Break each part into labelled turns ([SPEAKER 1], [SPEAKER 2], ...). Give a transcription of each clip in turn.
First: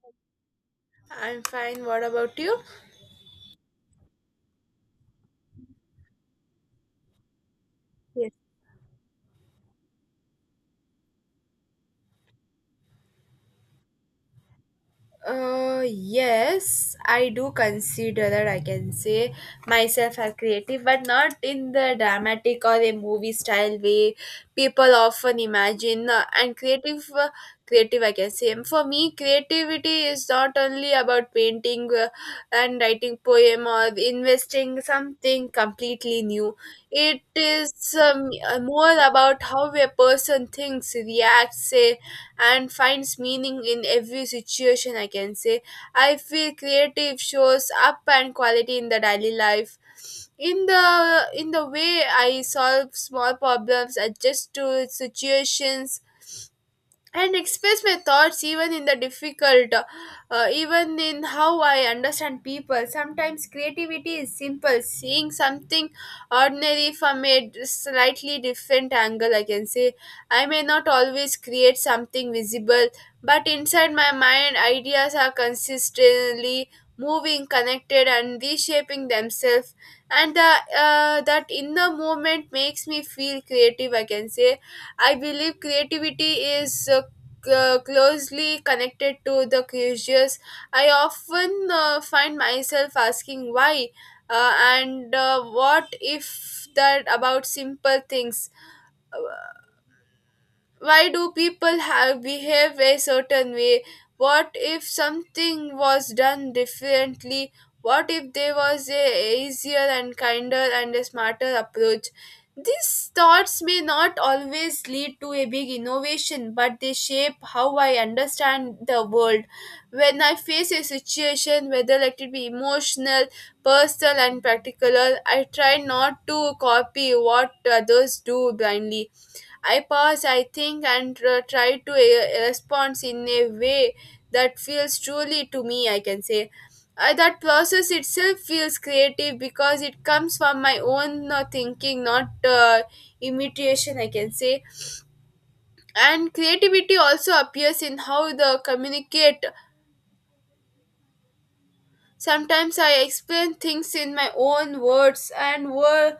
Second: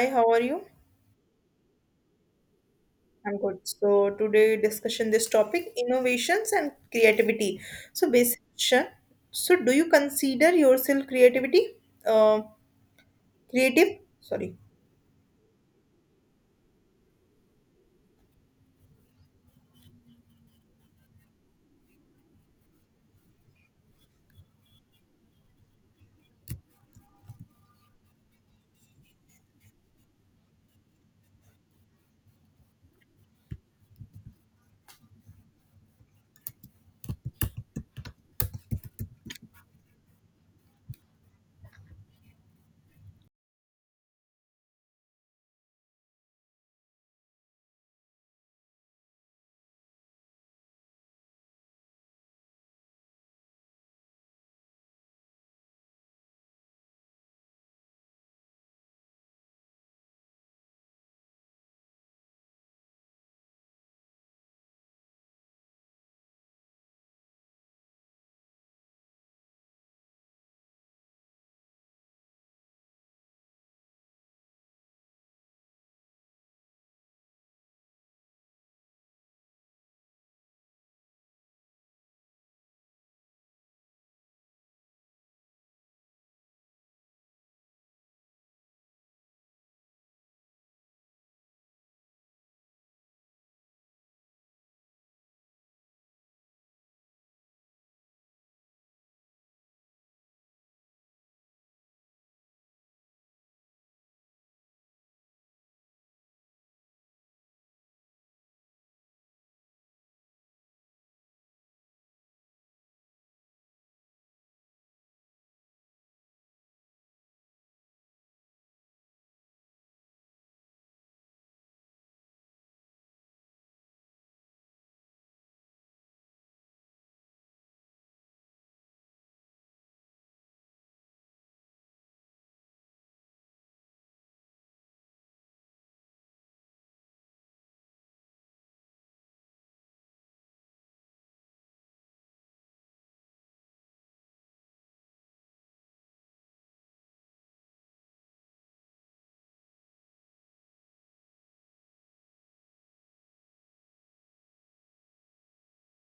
[SPEAKER 1] Hi, how are you?
[SPEAKER 2] I'm fine. What about you?
[SPEAKER 1] I'm good. So today discussion this topic innovations and creativity. So
[SPEAKER 2] Yes.
[SPEAKER 1] basic question. So do you consider yourself creativity? Uh, Creative? Sorry.
[SPEAKER 2] Yes, I do consider that I can say myself as creative, but not in the dramatic or a movie style way people often imagine. And creative, I can say. For me, creativity is not only about painting and writing poem or investing something completely new. It is more about how a person thinks, reacts, say and finds meaning in every situation, I can say. I feel creative shows up and quality in the daily life in the way I solve small problems, adjust to situations, and express my thoughts even in the difficult, even in how I understand people. Sometimes creativity is simple, seeing something ordinary from a slightly different angle, I can say. I may not always create something visible, but inside my mind ideas are consistently moving, connected and reshaping themselves, and that inner movement makes me feel creative, I can say. I believe creativity is closely connected to the curious. I often find myself asking why and what if, that about simple things. Uh, why do people have behave a certain way, what if something was done differently, what if there was a easier and kinder and a smarter approach? These thoughts may not always lead to a big innovation, but they shape how I understand the world. When I face a situation, whether let it be emotional, personal and practical, I try not to copy what others do blindly. I pause, I think, and try to respond in a way that feels truly to me, I can say. That process itself feels creative because it comes from my own thinking, not imitation, I can say. And creativity also appears in how the communicate. Sometimes I explain things in my own words and word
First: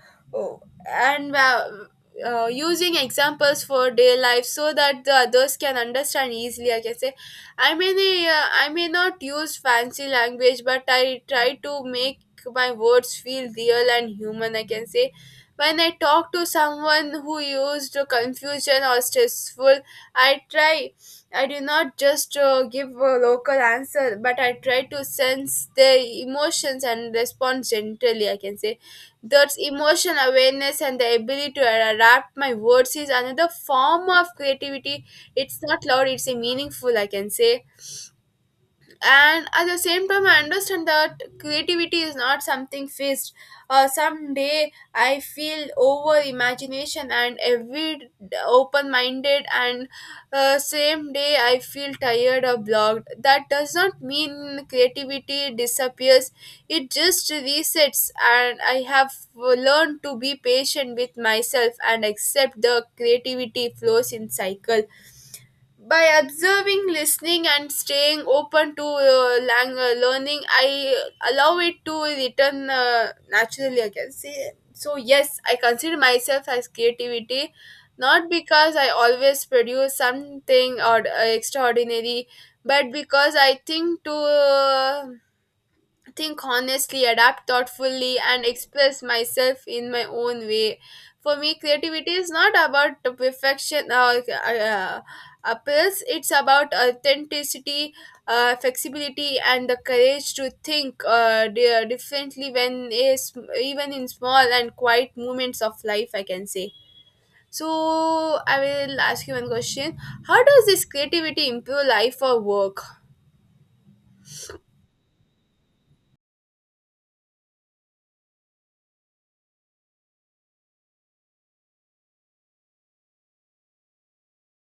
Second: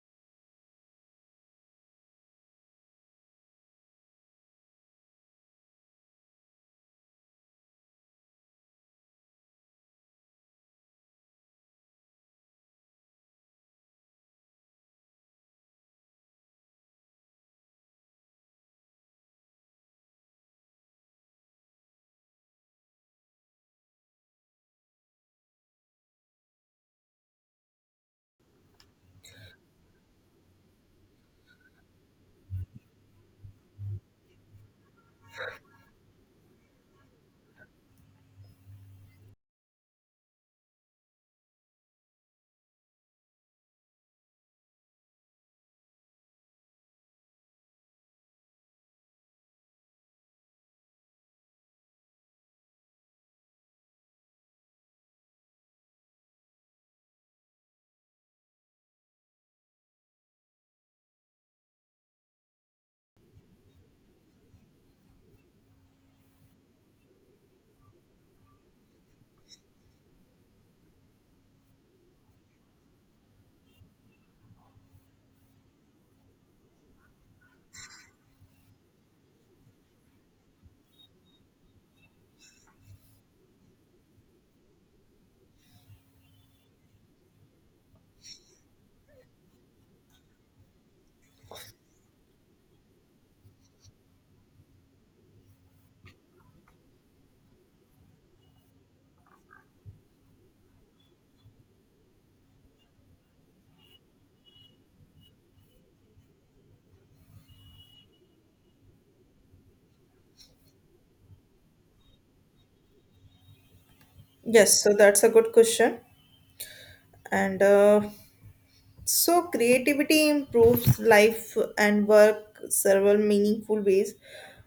[SPEAKER 2] and using examples for day life so that the others can understand easily, I can say. I may not use fancy language, but I try to make my words feel real and human, I can say. When I talk to someone who used confusion or stressful, I try I did not just give a local answer, but I tried to sense their emotions and respond gently, I can say. That emotional awareness and the ability to adapt my words is another form of creativity. It's not loud; it's a meaningful, I can say. And at the same time I understand that creativity is not something fixed. Someday I feel over imagination and every open-minded, and same day I feel tired or blocked, that does not mean creativity disappears. It just resets and I have learned to be patient with myself and accept the creativity flows in cycle by observing, listening and staying open to learning. I allow it to return naturally, I can say. So yes, I consider myself as creativity, not because I always produce something or extraordinary, but because I think to think honestly, adapt thoughtfully, and express myself in my own way. For me, creativity is not about the perfection or appeals, it's about authenticity, flexibility, and the courage to think differently when is, even in small and quiet moments of life, I can say. So, I will ask you one question. How does this creativity improve life or work?
[SPEAKER 1] Yes. So that's a good question. And So creativity improves life and work several meaningful ways,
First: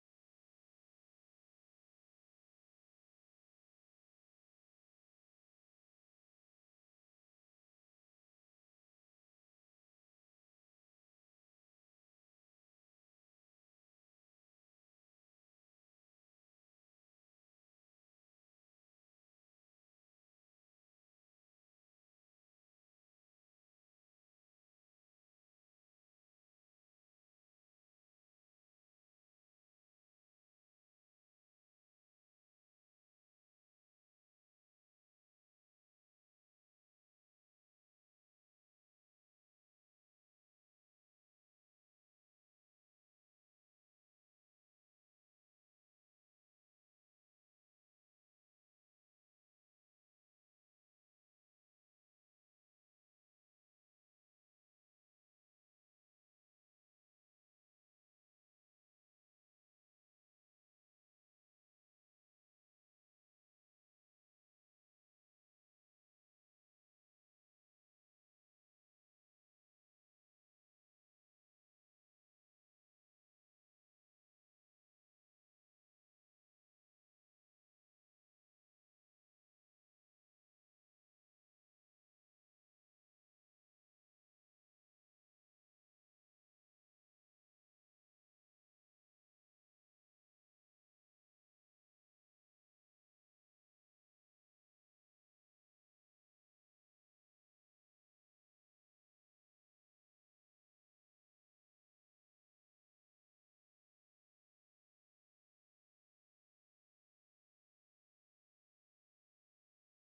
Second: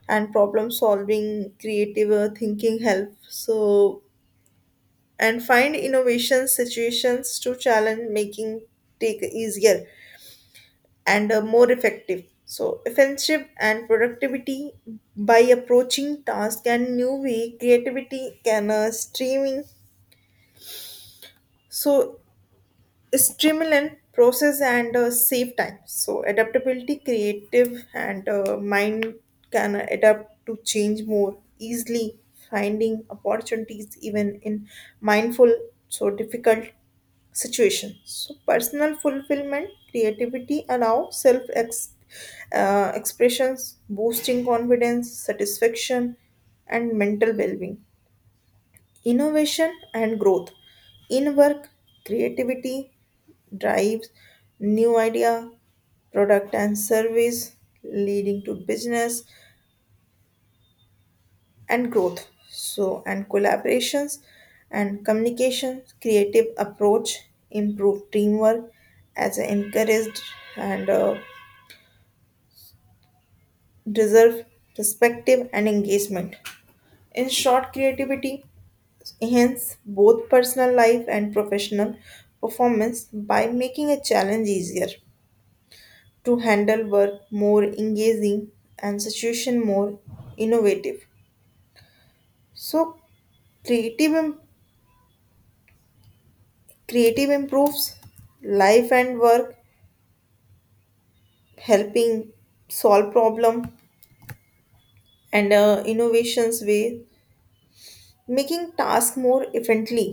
[SPEAKER 1] and problem solving, creative thinking help. So and find innovation situations to challenge making take easier and more effective. So, offensive and productivity by approaching task and new way, creativity can streaming. So, streamline process and save time so adaptability creative and mind can adapt to change more easily finding opportunities even in mindful so difficult situation so personal fulfillment creativity allow self expressions boosting confidence satisfaction and mental well-being innovation and growth in work creativity drives new idea, product and service, leading to business and growth. So and collaborations and communication, creative approach, improve teamwork, as encouraged and deserve perspective and engagement. In short, creativity enhance both personal life and professional performance by making a challenge easier to handle work more engaging and situation more innovative. So creative im- creative improves life and work, helping solve problem and innovations way, making task more efficiently,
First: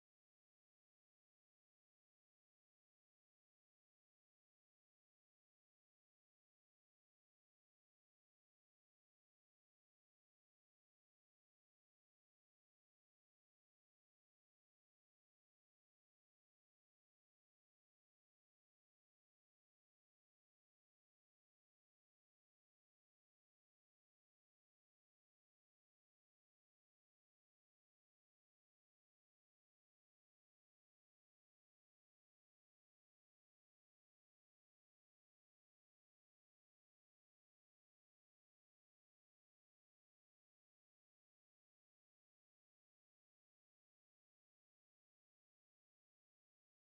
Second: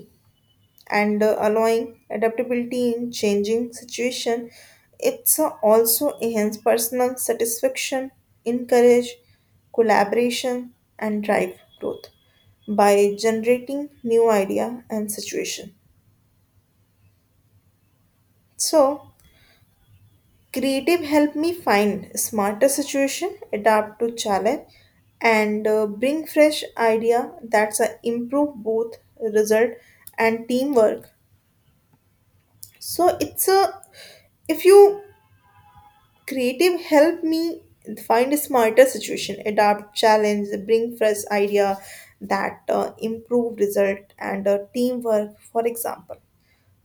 [SPEAKER 1] and allowing adaptability in changing situation. It's also enhance personal satisfaction, encourage collaboration and drive growth by generating new idea and situation. So creative help me find smarter situation adapt to challenge and bring fresh idea that's a improve both result and teamwork. So it's a if you creative help me find a smarter situation, adapt, challenge, bring fresh idea that improve result and teamwork, for example.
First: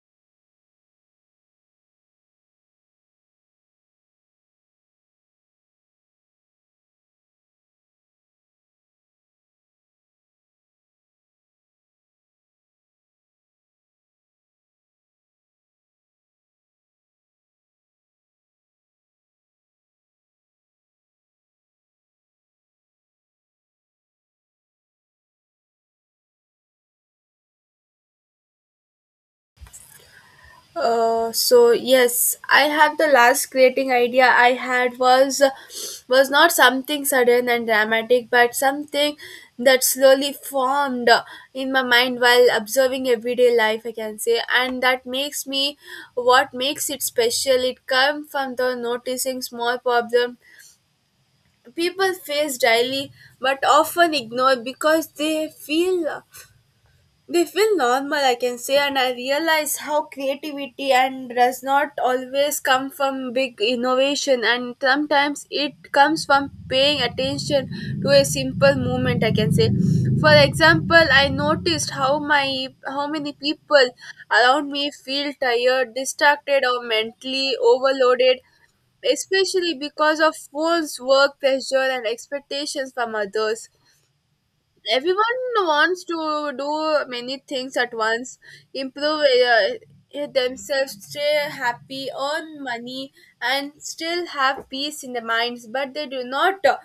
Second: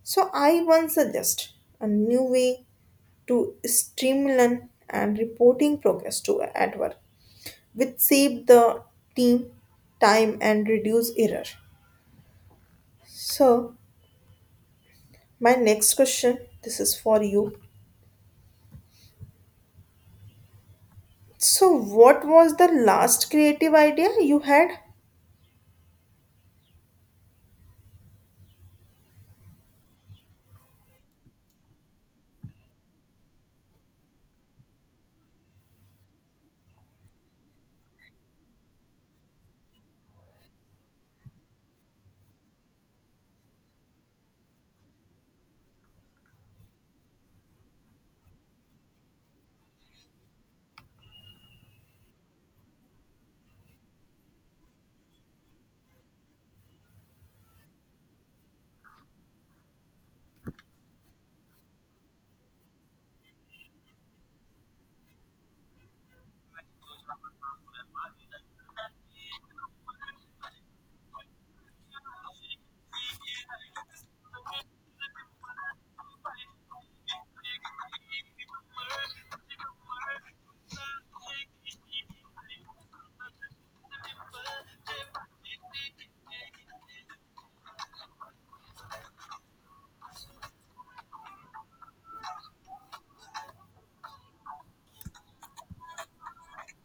[SPEAKER 1] So I once suggest a new way to streamline and reporting progress to at work, which save the team time and reduce error. So my next question, this is for you. So what was the last creative idea you had?
[SPEAKER 2] So yes, I have, the last creating idea I had was not something sudden and dramatic, but something that slowly formed in my mind while observing everyday life, I can say, and that makes me, what makes it special. It comes from the noticing small problem people face daily, but often ignore because they feel normal, I can say. And I realize how creativity and does not always come from big innovation, and sometimes it comes from paying attention to a simple movement, I can say. For example, I noticed how my, how many people around me feel tired, distracted or mentally overloaded, especially because of phones, work pressure and expectations from others. Everyone wants to do many things at once, improve themselves, stay happy, earn money and still have peace in their minds, but they do not uh,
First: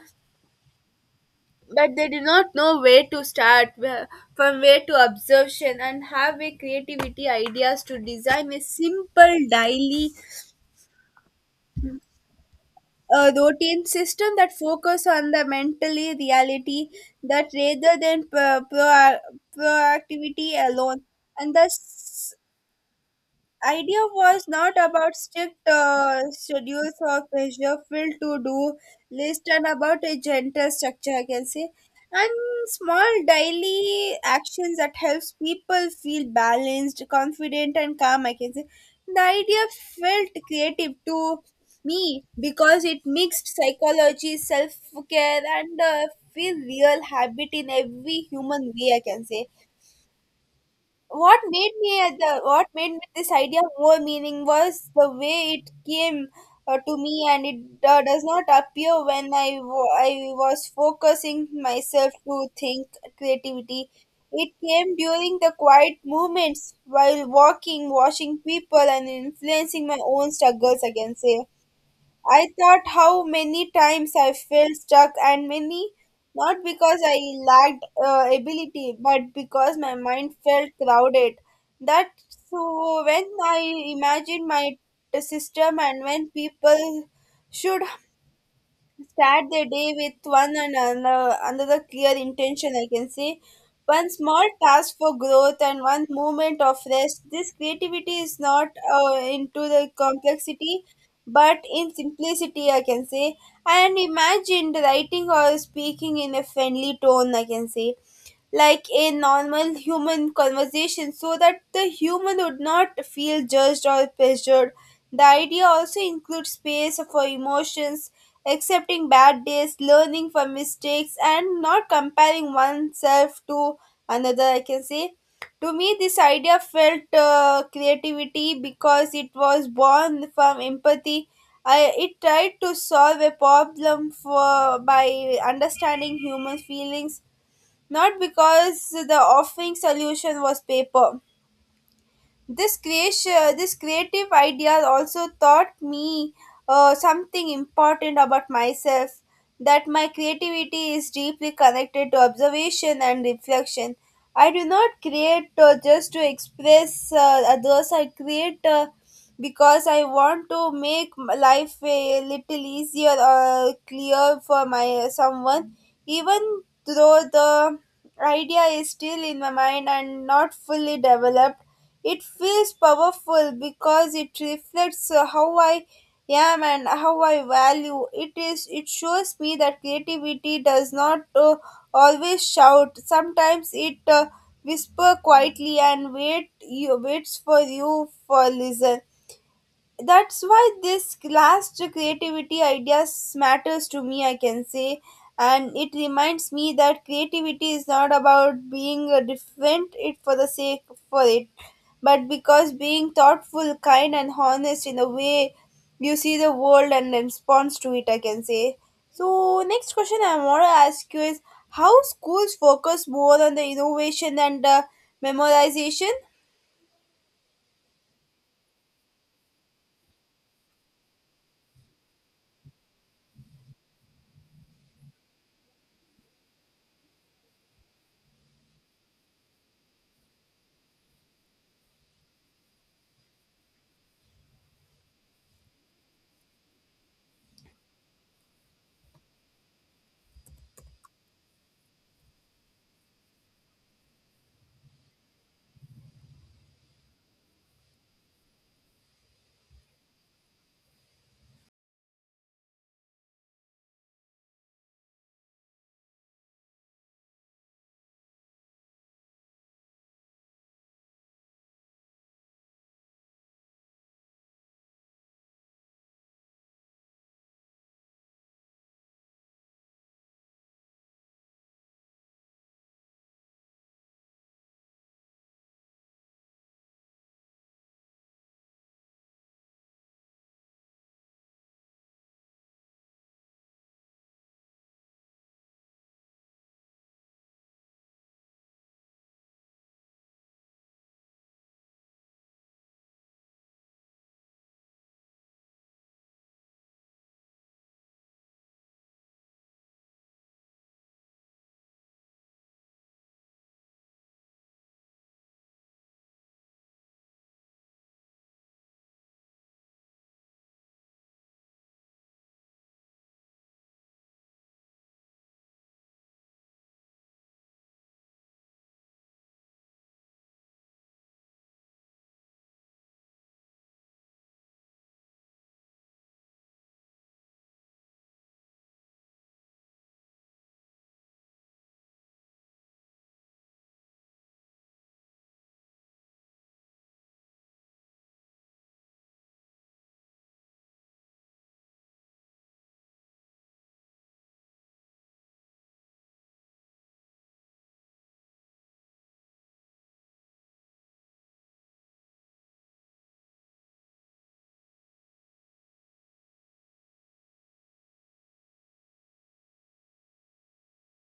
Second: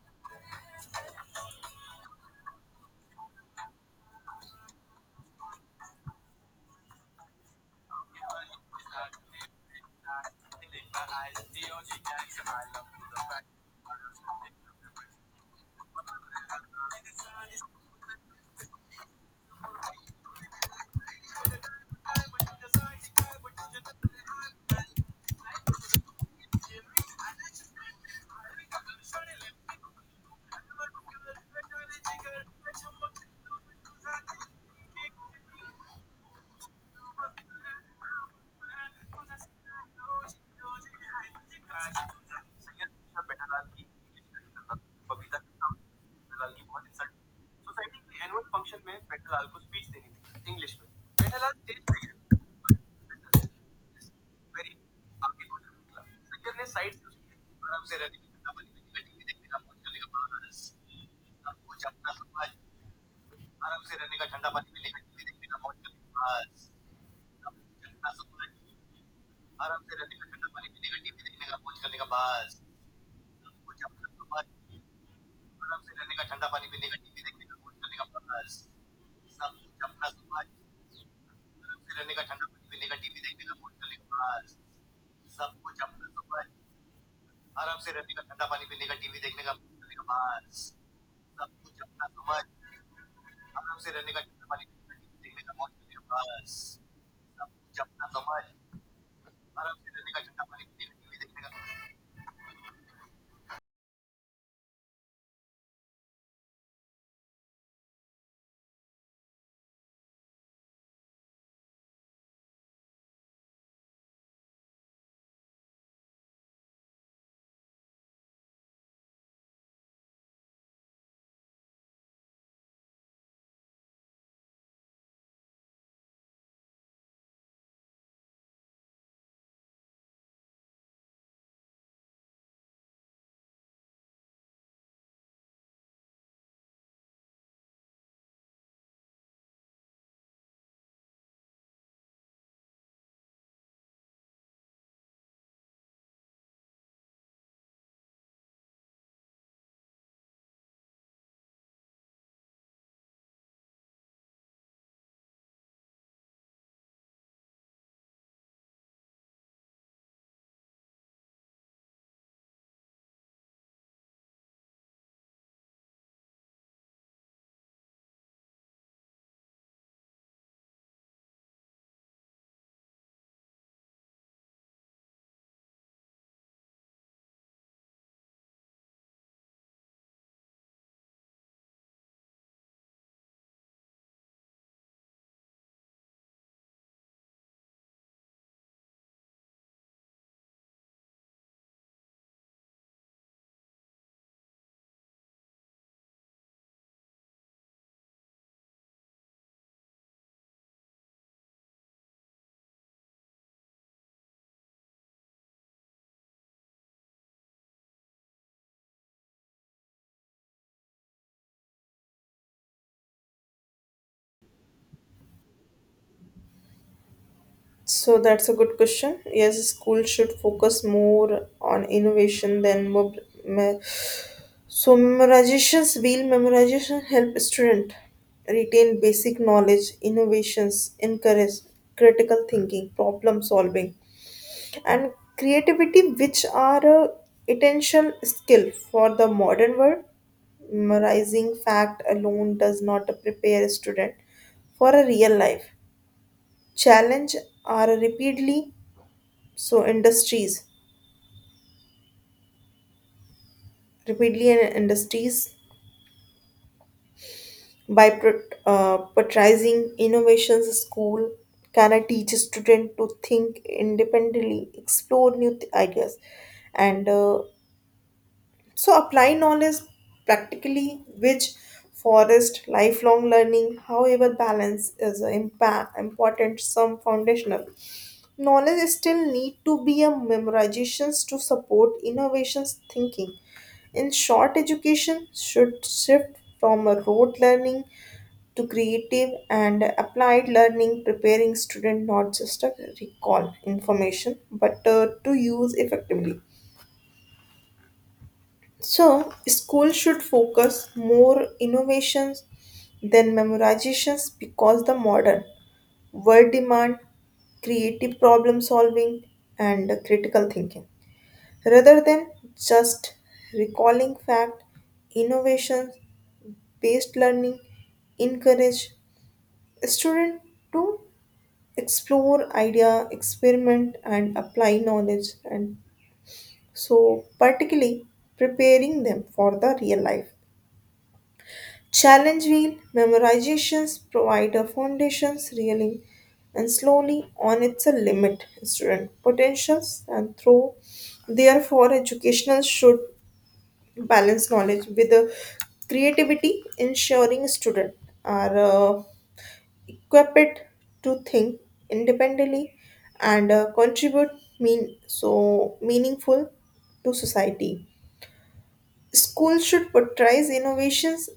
[SPEAKER 2] but they do not know where to start, from where to observation and have a creativity ideas to design a simple daily, a routine system that focus on the mentally reality that, rather than proactivity alone. And the idea was not about strict schedules or pressure filled to do list, and about a gentle structure, I can say, and small daily actions that helps people feel balanced, confident and calm, I can say. The idea felt creative to me because it mixed psychology, self-care and feel real habit in every human way, I can say. What made me this idea more meaning was the way it came to me, and it does not appear when I was focusing myself to think creativity. It came during the quiet moments while walking, watching people and influencing my own struggles, I can say. I thought how many times I felt stuck, and many, not because I lacked ability, but because my mind felt crowded. That, so when I imagined my system and when people should start their day with one and another clear intention, I can say, one small task for growth and one moment of rest. This creativity is not into the complexity but in simplicity, I can say. And imagined writing or speaking in a friendly tone, I can say, like a normal human conversation, so that the human would not feel judged or pressured. The idea also includes space for emotions, accepting bad days, learning from mistakes, and not comparing oneself to another, I can say. To me, this idea felt creativity because it was born from empathy. I, it tried to solve a problem for by understanding human feelings, not because the offering solution was paper. This creation, this creative idea also taught me something important about myself, that my creativity is deeply connected to observation and reflection. I do not create just to express others, I create because I want to make life a little easier or clear for my someone, even though the idea is still in my mind and not fully developed, it feels powerful because it reflects how I am and how I value. It is. It shows me that creativity does not always shout. Sometimes it whisper quietly and wait. You waits for you for listen. That's why this last creativity ideas matters to me, I can say. And it reminds me that creativity is not about being different it for the sake for it, but because being thoughtful, kind and honest in the way you see the world and responds to it, I can say. So, next question I want to ask you is, how schools focus more on the innovation and memorization?
[SPEAKER 1] So that's a good question. Yes, school should focus more on innovation than me- so memorizations. Real memorization help student retain basic knowledge. Innovations encourage critical thinking, problem solving, and creativity, which are a essential skill for the modern world. Memorizing fact alone does not prepare a student for a real life challenge are repeatedly so industries repeatedly and industries by patronizing innovations school can teach a student to think independently explore new ideas and so apply knowledge practically, which forest lifelong learning. However balance is important, some foundational knowledge still need to be a memorizations to support innovations thinking. In short, education should shift from a rote learning to creative and applied learning, preparing student not just to recall information but to use effectively. So, school should focus more innovations than memorizations because the modern world demand creative problem solving and critical thinking rather than just recalling fact. Innovation based learning encourage student to explore idea experiment and apply knowledge, and so particularly preparing them for the real life challenge wheel memorizations provide a foundation's really and slowly on its a limit student potentials, and through therefore educational should balance knowledge with the creativity ensuring student are equipped to think independently and contribute mean so meaningful to society. Schools should portray innovations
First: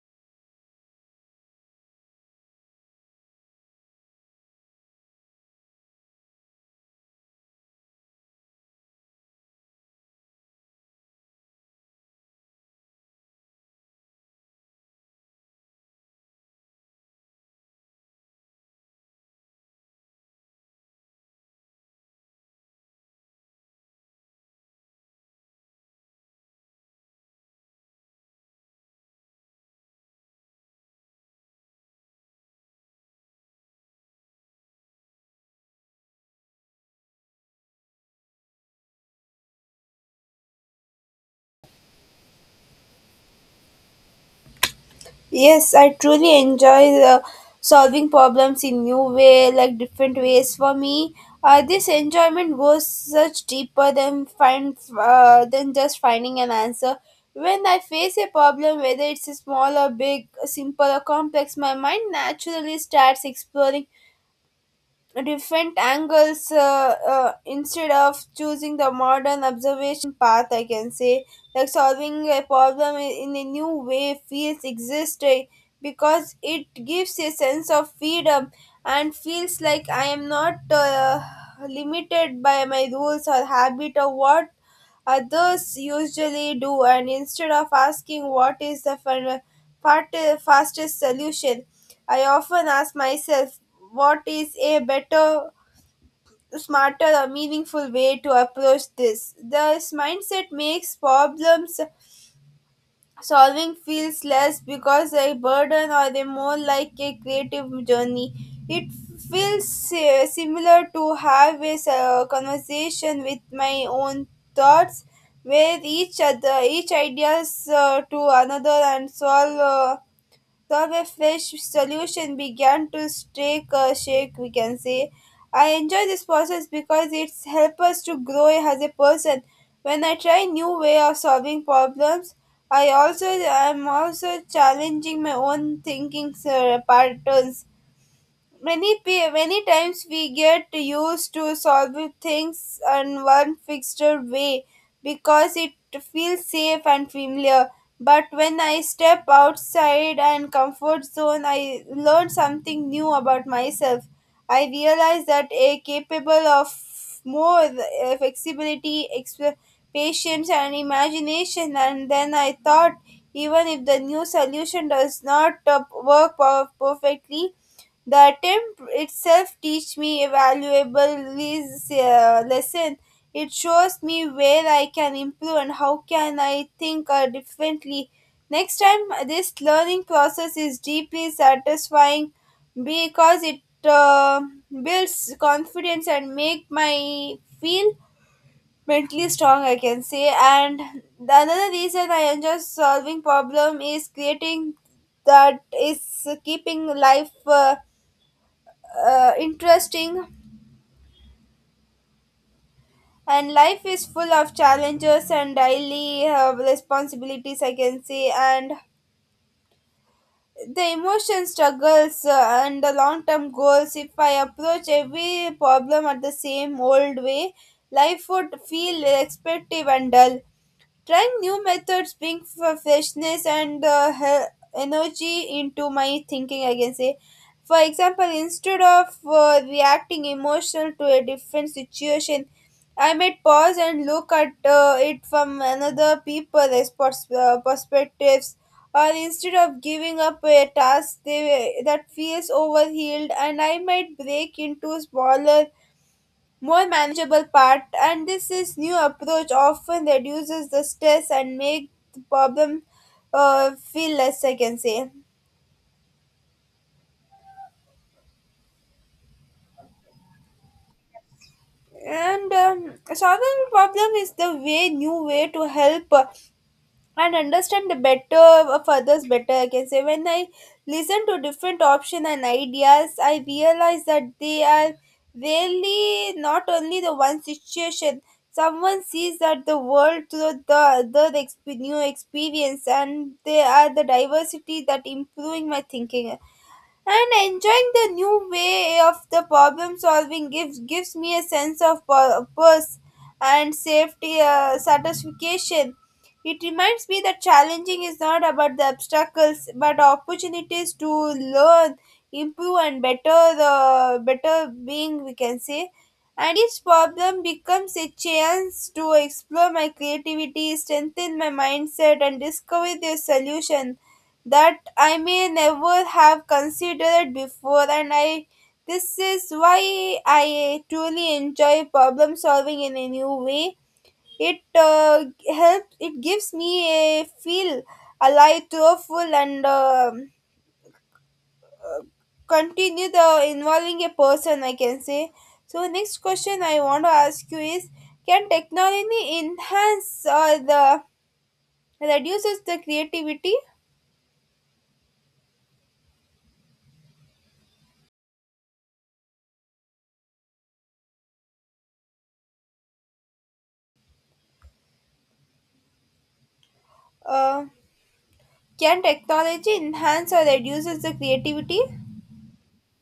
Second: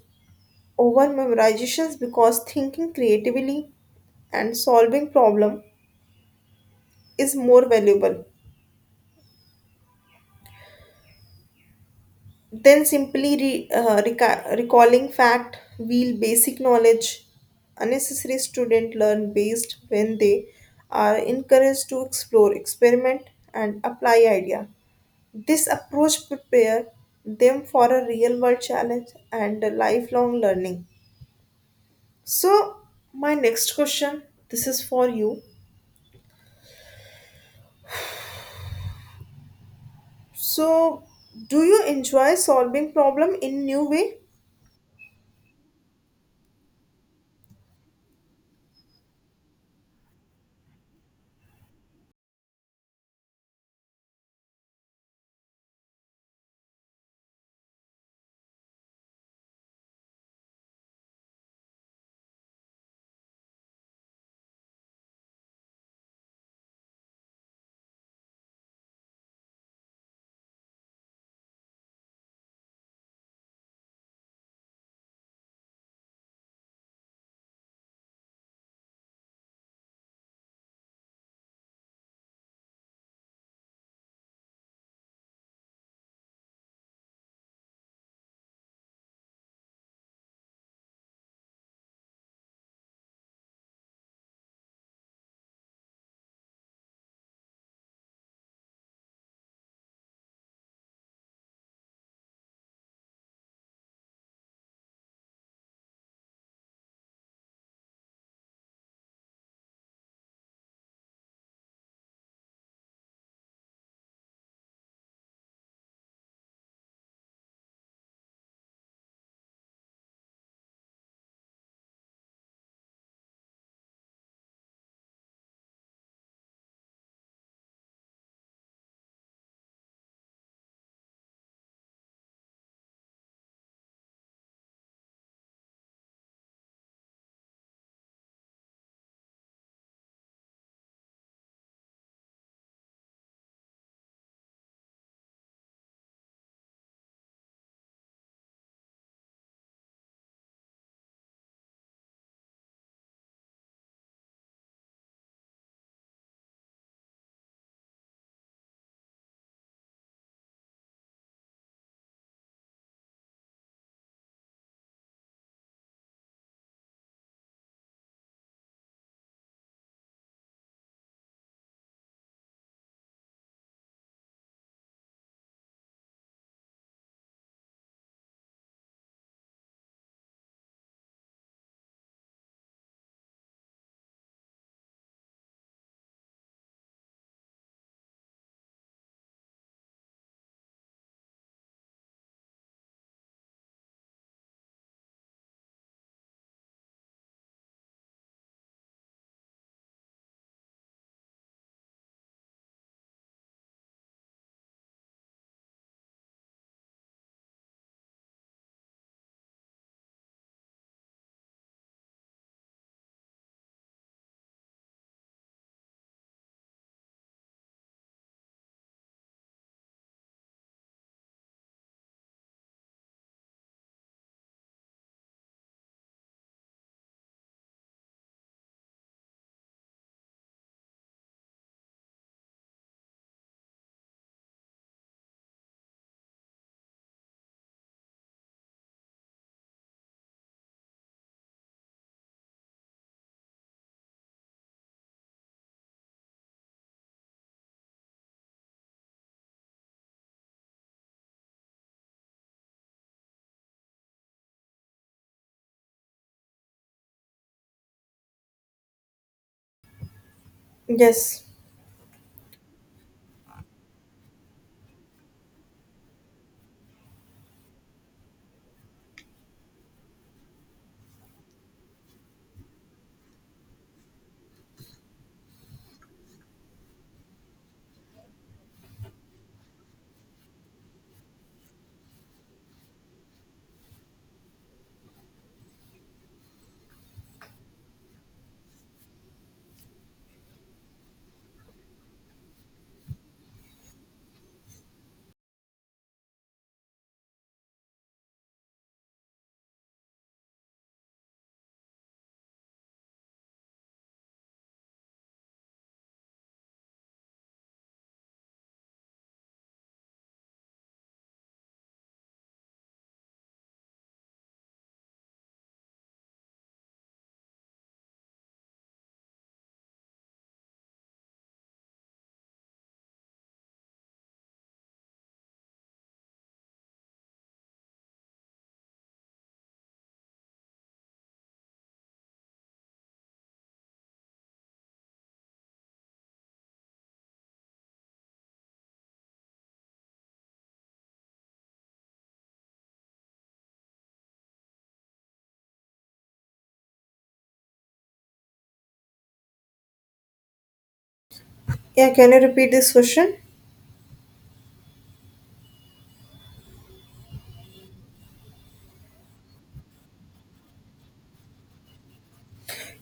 [SPEAKER 1] over memorizations because thinking creatively and solving problem is more valuable than simply recalling fact wheel basic knowledge unnecessary student learn based when they are encouraged to explore experiment and apply idea. This approach prepare them for a real world challenge and a lifelong learning. So my next question, this is for you. So, do you enjoy solving problem in new way?
[SPEAKER 2] Yes, I truly enjoy solving problems in new way, like different ways. For me, this enjoyment goes such deeper than find than just finding an answer. When I face a problem, whether it's small or big, simple or complex, my mind naturally starts exploring different angles. Instead of choosing the modern observation path, I can say, like solving a problem in a new way feels existing because it gives a sense of freedom and feels like I am not limited by my rules or habit or what others usually do. And instead of asking what is the fastest solution, I often ask myself what is a better, smarter, or meaningful way to approach this. This mindset makes problems solving feels less because a burden or a more like a creative journey. It feels similar to have a conversation with my own thoughts where each other, each ideas to another and solve. The fish solution began to take a shake, we can say. I enjoy this process because it's helps us to grow as a person. When I try new way of solving problems, I also, I'm also challenging my own thinking patterns. Many times we get used to solving things in one fixed way because it feels safe and familiar, but when I step outside and comfort zone, I learn something new about myself. I realize that a capable of more flexibility, patience and imagination. And then I thought, even if the new solution does not work perfectly, the attempt itself teach me a valuable lesson. It shows me where I can improve and how can I think differently. Next time, this learning process is deeply satisfying because it builds confidence and make my feel mentally strong, I can say. And the another reason I enjoy solving problem is creating that is keeping life interesting. And life is full of challenges and daily responsibilities, I can say, and the emotion struggles and the long term goals. If I approach every problem at the same old way, life would feel expectative and dull. Trying new methods bring freshness and energy into my thinking, I can say. For example, instead of reacting emotional to a different situation, I might pause and look at it from another people's perspectives. Or instead of giving up a task they, that feels overhealed, and I might break into smaller, more manageable part, and this is new approach often reduces the stress and make the problem feel less, I can say.
[SPEAKER 1] Yes.
[SPEAKER 2] And solving problem is the way new way to help and understand the better of others better, I can say. When I listen to different options and ideas, I realize that they are really not only the one situation. Someone sees that the world through the other new experience, and they are the diversity that improving my thinking. And enjoying the new way of the problem solving gives me a sense of purpose and safety satisfaction. It reminds me that challenging is not about the obstacles but opportunities to learn, improve and better the better being, we can say. And each problem becomes a chance to explore my creativity, strengthen my mindset and discover the solution that I may never have considered before. And I, this is why I truly enjoy problem solving in a new way. It helps, it gives me a feel alive, thoughtful and continue the involving a person, I can say. So next question I want to ask you is, can technology enhance or the reduces the creativity?
[SPEAKER 1] Yeah, can you repeat this question?
[SPEAKER 2] Uh, Can technology enhance or reduces the creativity?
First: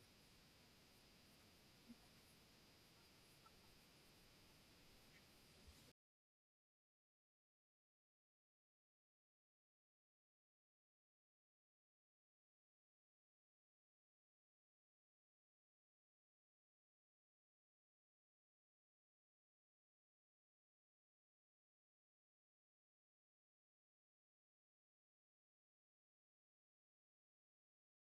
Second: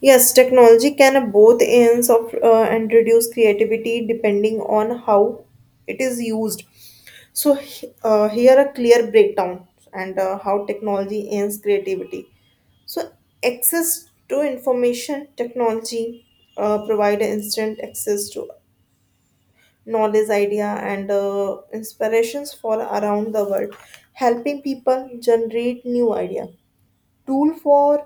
[SPEAKER 1] Yes, technology can have both ends of and reduce creativity depending on how it is used. So, here a clear breakdown and how technology ends creativity. So, access to information technology provide instant access to knowledge, idea, and inspirations for around the world, helping people generate new idea, tool for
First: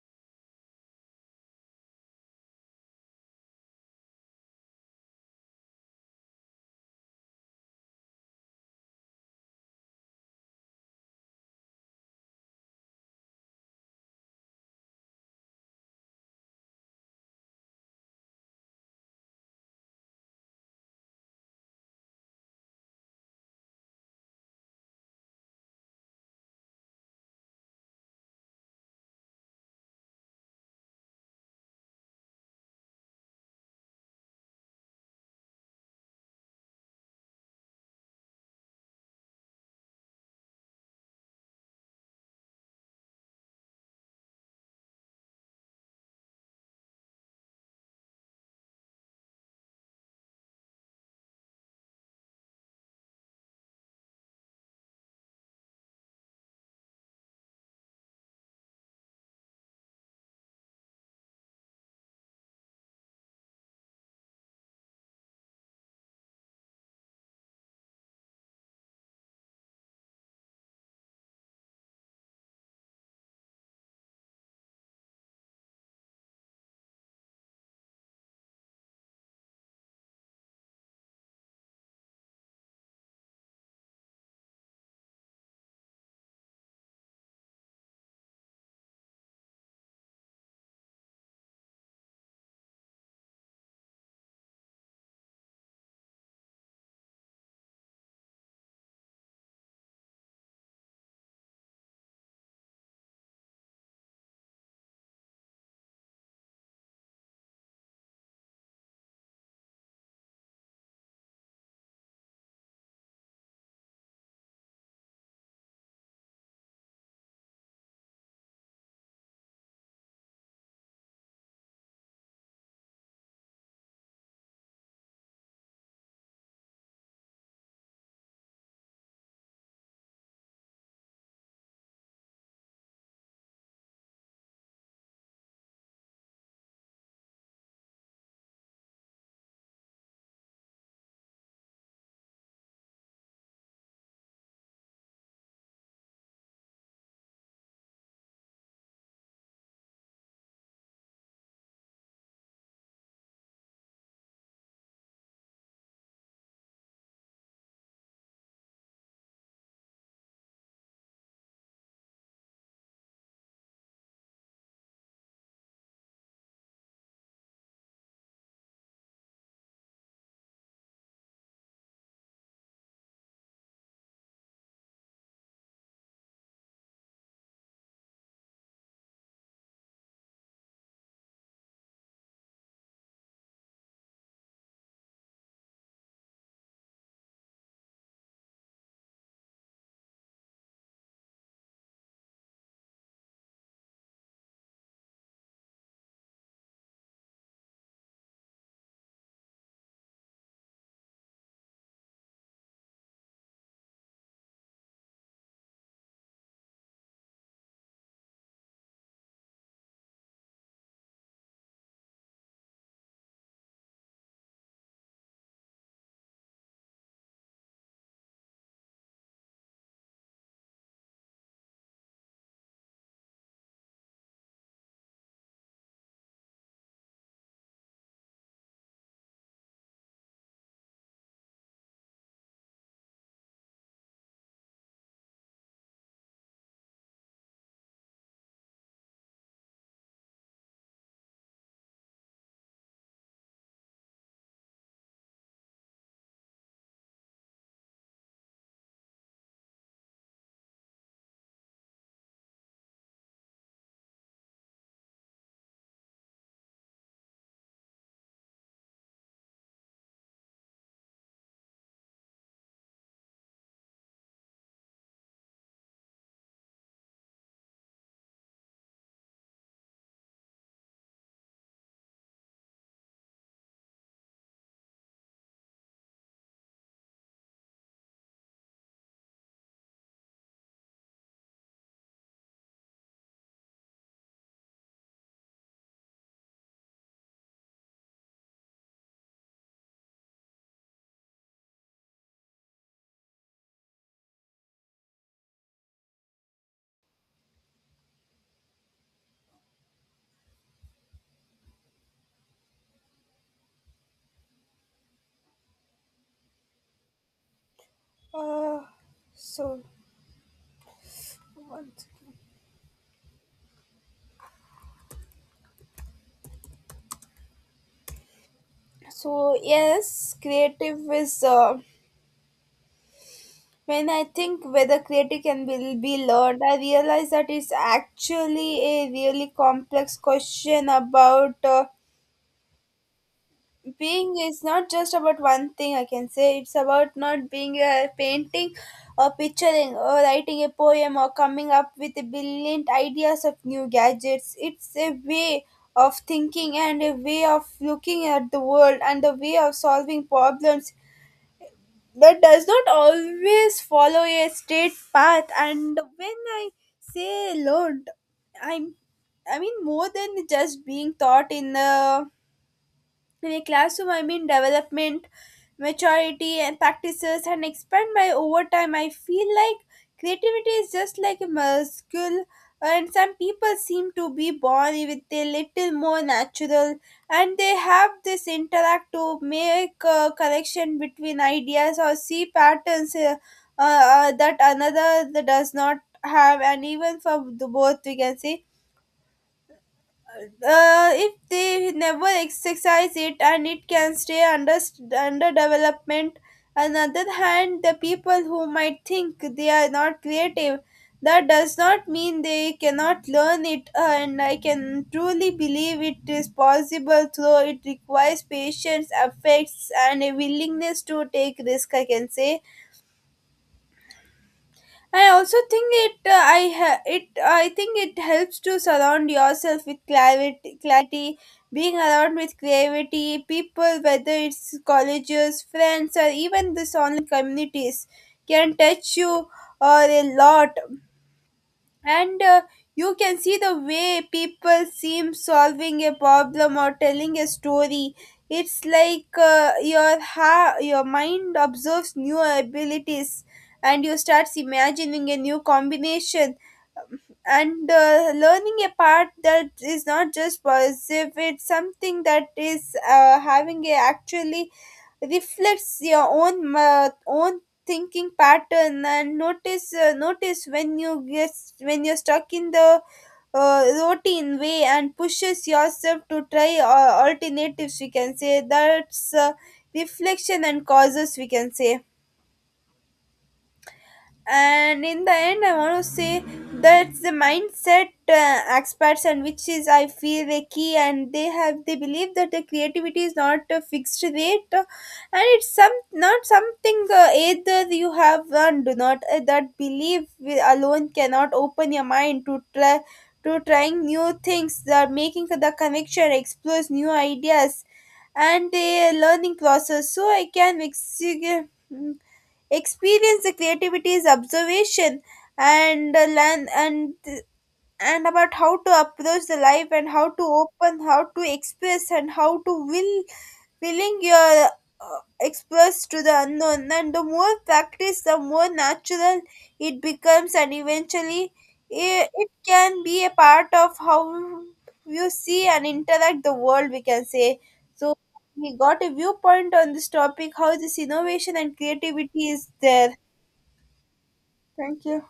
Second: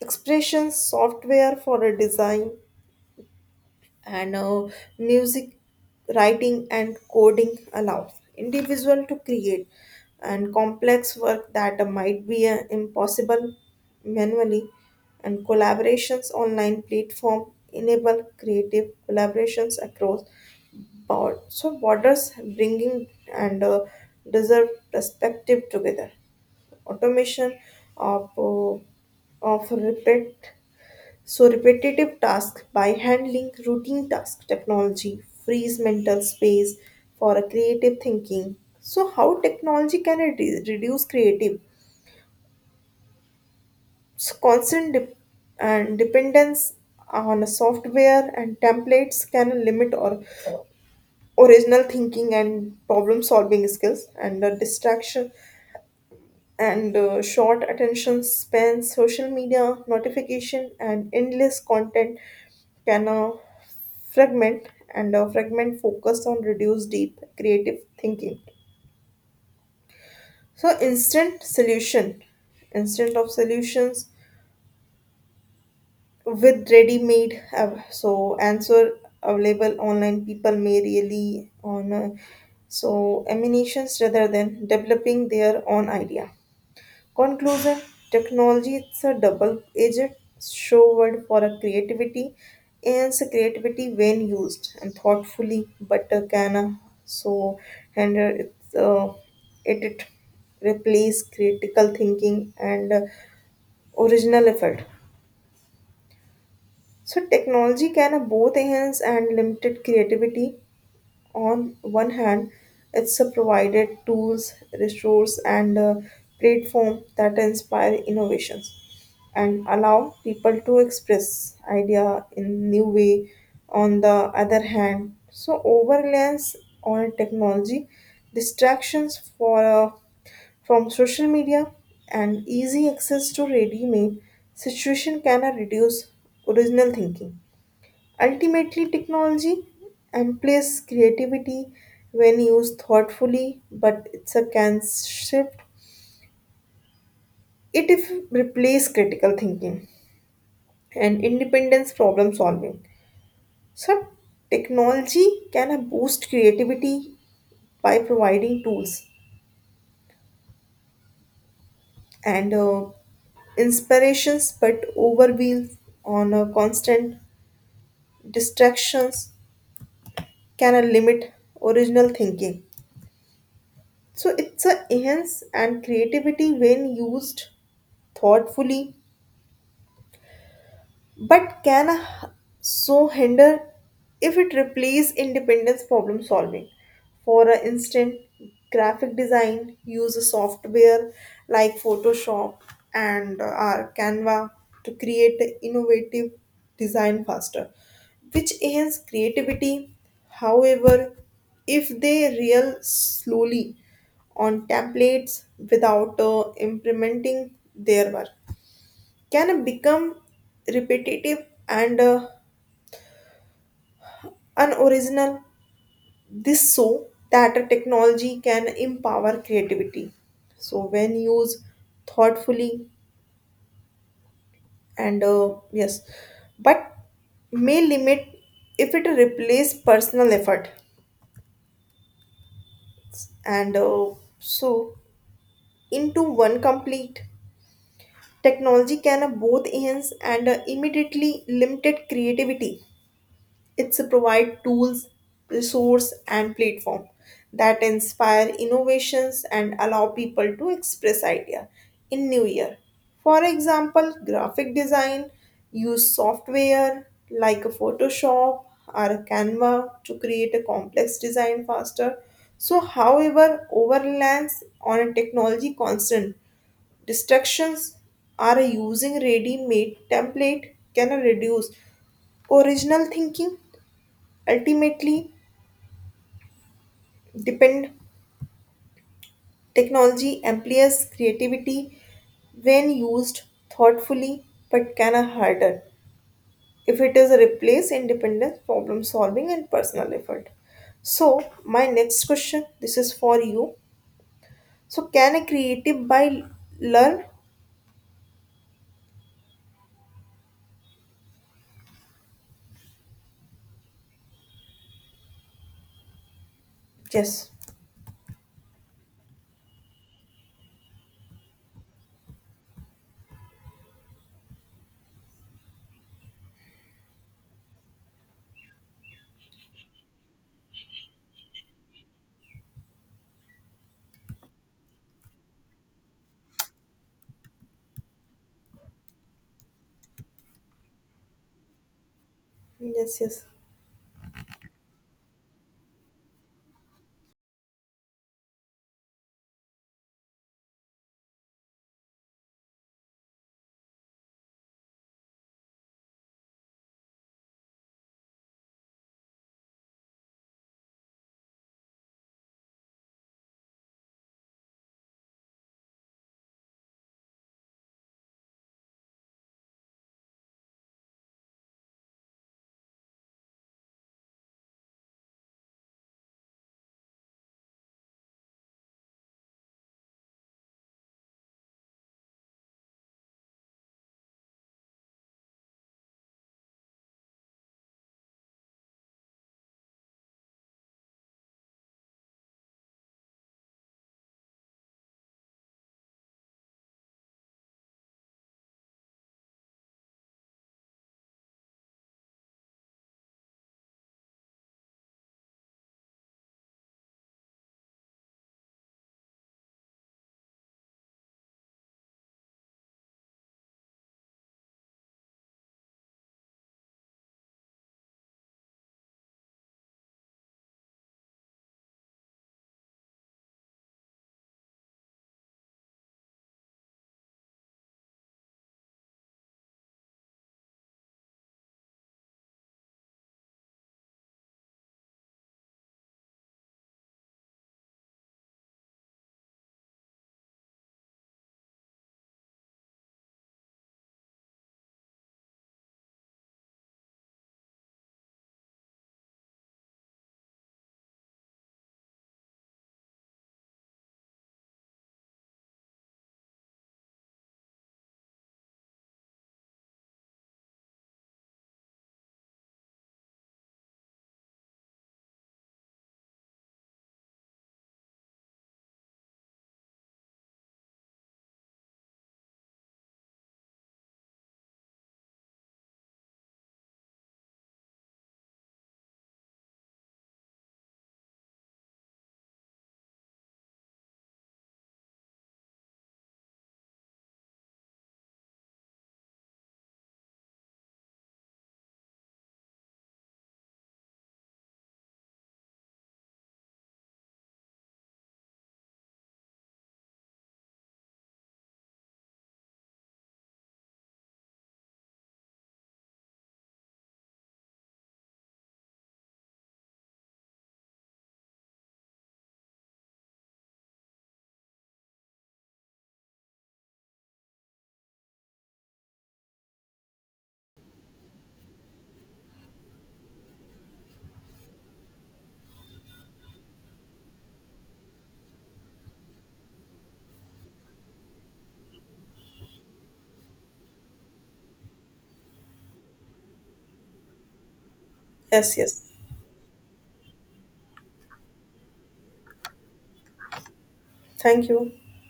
[SPEAKER 1] expressions, software for a design, and music writing and coding allows individual to create and complex work that might be impossible manually, and collaborations online platform enable creative collaborations across board so borders bringing and deserve perspective together. Automation of uh, of repeat so repetitive tasks by handling routine task technology frees mental space for a creative thinking. So, how technology can reduce creative? So, constant dependence on a software and templates can limit or original thinking and problem solving skills, and the distraction and short attention span, social media notification, and endless content can fragment uh, fragment focus on reduce deep creative thinking. So instant of solutions with ready-made so answer available online, people may really on so emanations rather than developing their own idea. Conclusion, technology it's a double-edged sword for a creativity and so creativity when used and thoughtfully, but can so hinder its it, it replace critical thinking and original effort. So technology can both enhance and limited creativity. On one hand, it's provided tools, resources, and a platform that inspire innovations and allow people to express idea in new way. On the other hand, so overreliance on technology, distractions for from social media, and easy access to ready-made situation can reduce original thinking. Ultimately, technology amplifies creativity when used thoughtfully, but it's a can shift. It if replace critical thinking and independence problem solving. So, technology can boost creativity by providing tools and inspirations, but overwhelmed on a constant distractions can limit original thinking. So it's a enhance and creativity when used thoughtfully but can so hinder if it replaces independence problem solving. For an instant, graphic design use a software like Photoshop and our Canva to create innovative design faster, which enhance creativity. However, if they rely slowly on templates without implementing their work, can become repetitive and unoriginal. This so that a technology can empower creativity. So when used thoughtfully and yes, but may limit if it replace personal effort and so into one complete technology can both enhance and immediately limited creativity. It's a provide tools, resource, and platform that inspire innovations and allow people to express idea in new year. For example, graphic design use software like a Photoshop or a Canva to create a complex design faster. So, however, over reliance on a technology constant distractions are using ready-made template can reduce original thinking. Ultimately, depend technology amplifies creativity when used thoughtfully but can a harder if it is replaced in dependence, problem solving, and personal effort. So, my next question this is for you. So, can a creative by learn? Yes,
[SPEAKER 2] Uh, so, one second. So yes, creative is. When I think whether creative can be learned, I realize that it's actually a really complex question about.
[SPEAKER 1] yes, yes,
[SPEAKER 2] Being is not just about one thing, I can say. It's about not being a painting or picturing or writing a poem or coming up with brilliant ideas of new gadgets. It's a way of thinking and a way of looking at the world and a way of solving problems that does not always follow a straight path. And when I say learned, i'm I mean more than just being taught in a classroom. I mean development, maturity, and practices, and expand my over time. I feel like creativity is just like a muscle, and some people seem to be born with a little more natural, and they have this interact to make a connection between ideas or see patterns, that another that does not have. And even for the both, we can say, if they never exercise it, and it can stay under development. On the other hand, the people who might think they are not creative, that does not mean they cannot learn it. And I can truly believe it is possible, though it requires patience, affects and a willingness to take risk, I can say. I also think it. I ha- it. I think it helps to surround yourself with clarity. Being around with creativity, people, whether it's colleges, friends, or even this online communities, can touch you or a lot. And you can see the way people seem solving a problem or telling a story. It's like your mind observes new abilities, and you start imagining a new combination. And learning a part that is not just positive, it's something that is having a actually reflects your own thinking pattern, and notice when you get when you're stuck in the routine way and pushes yourself to try alternatives, we can say. That's reflection and causes, we can say. And in the end, I want to say, that's the mindset experts and which is I feel the key, and they believe that the creativity is not a fixed rate, and it's some not something, either you have and do not. That belief alone cannot open your mind to trying new things, that making the connection explores new ideas and the learning process. So I can experience the creativity is observation and learn and about how to approach the life and how to open, how to express, and how to will willing your express to the unknown. And the more practice, the more natural it becomes. And eventually it can be a part of how you see and interact the world, we can say. So we got
[SPEAKER 1] yes.
[SPEAKER 2] a viewpoint on this topic, how this innovation and creativity is there.
[SPEAKER 1] Thank you.
[SPEAKER 2] Thank you.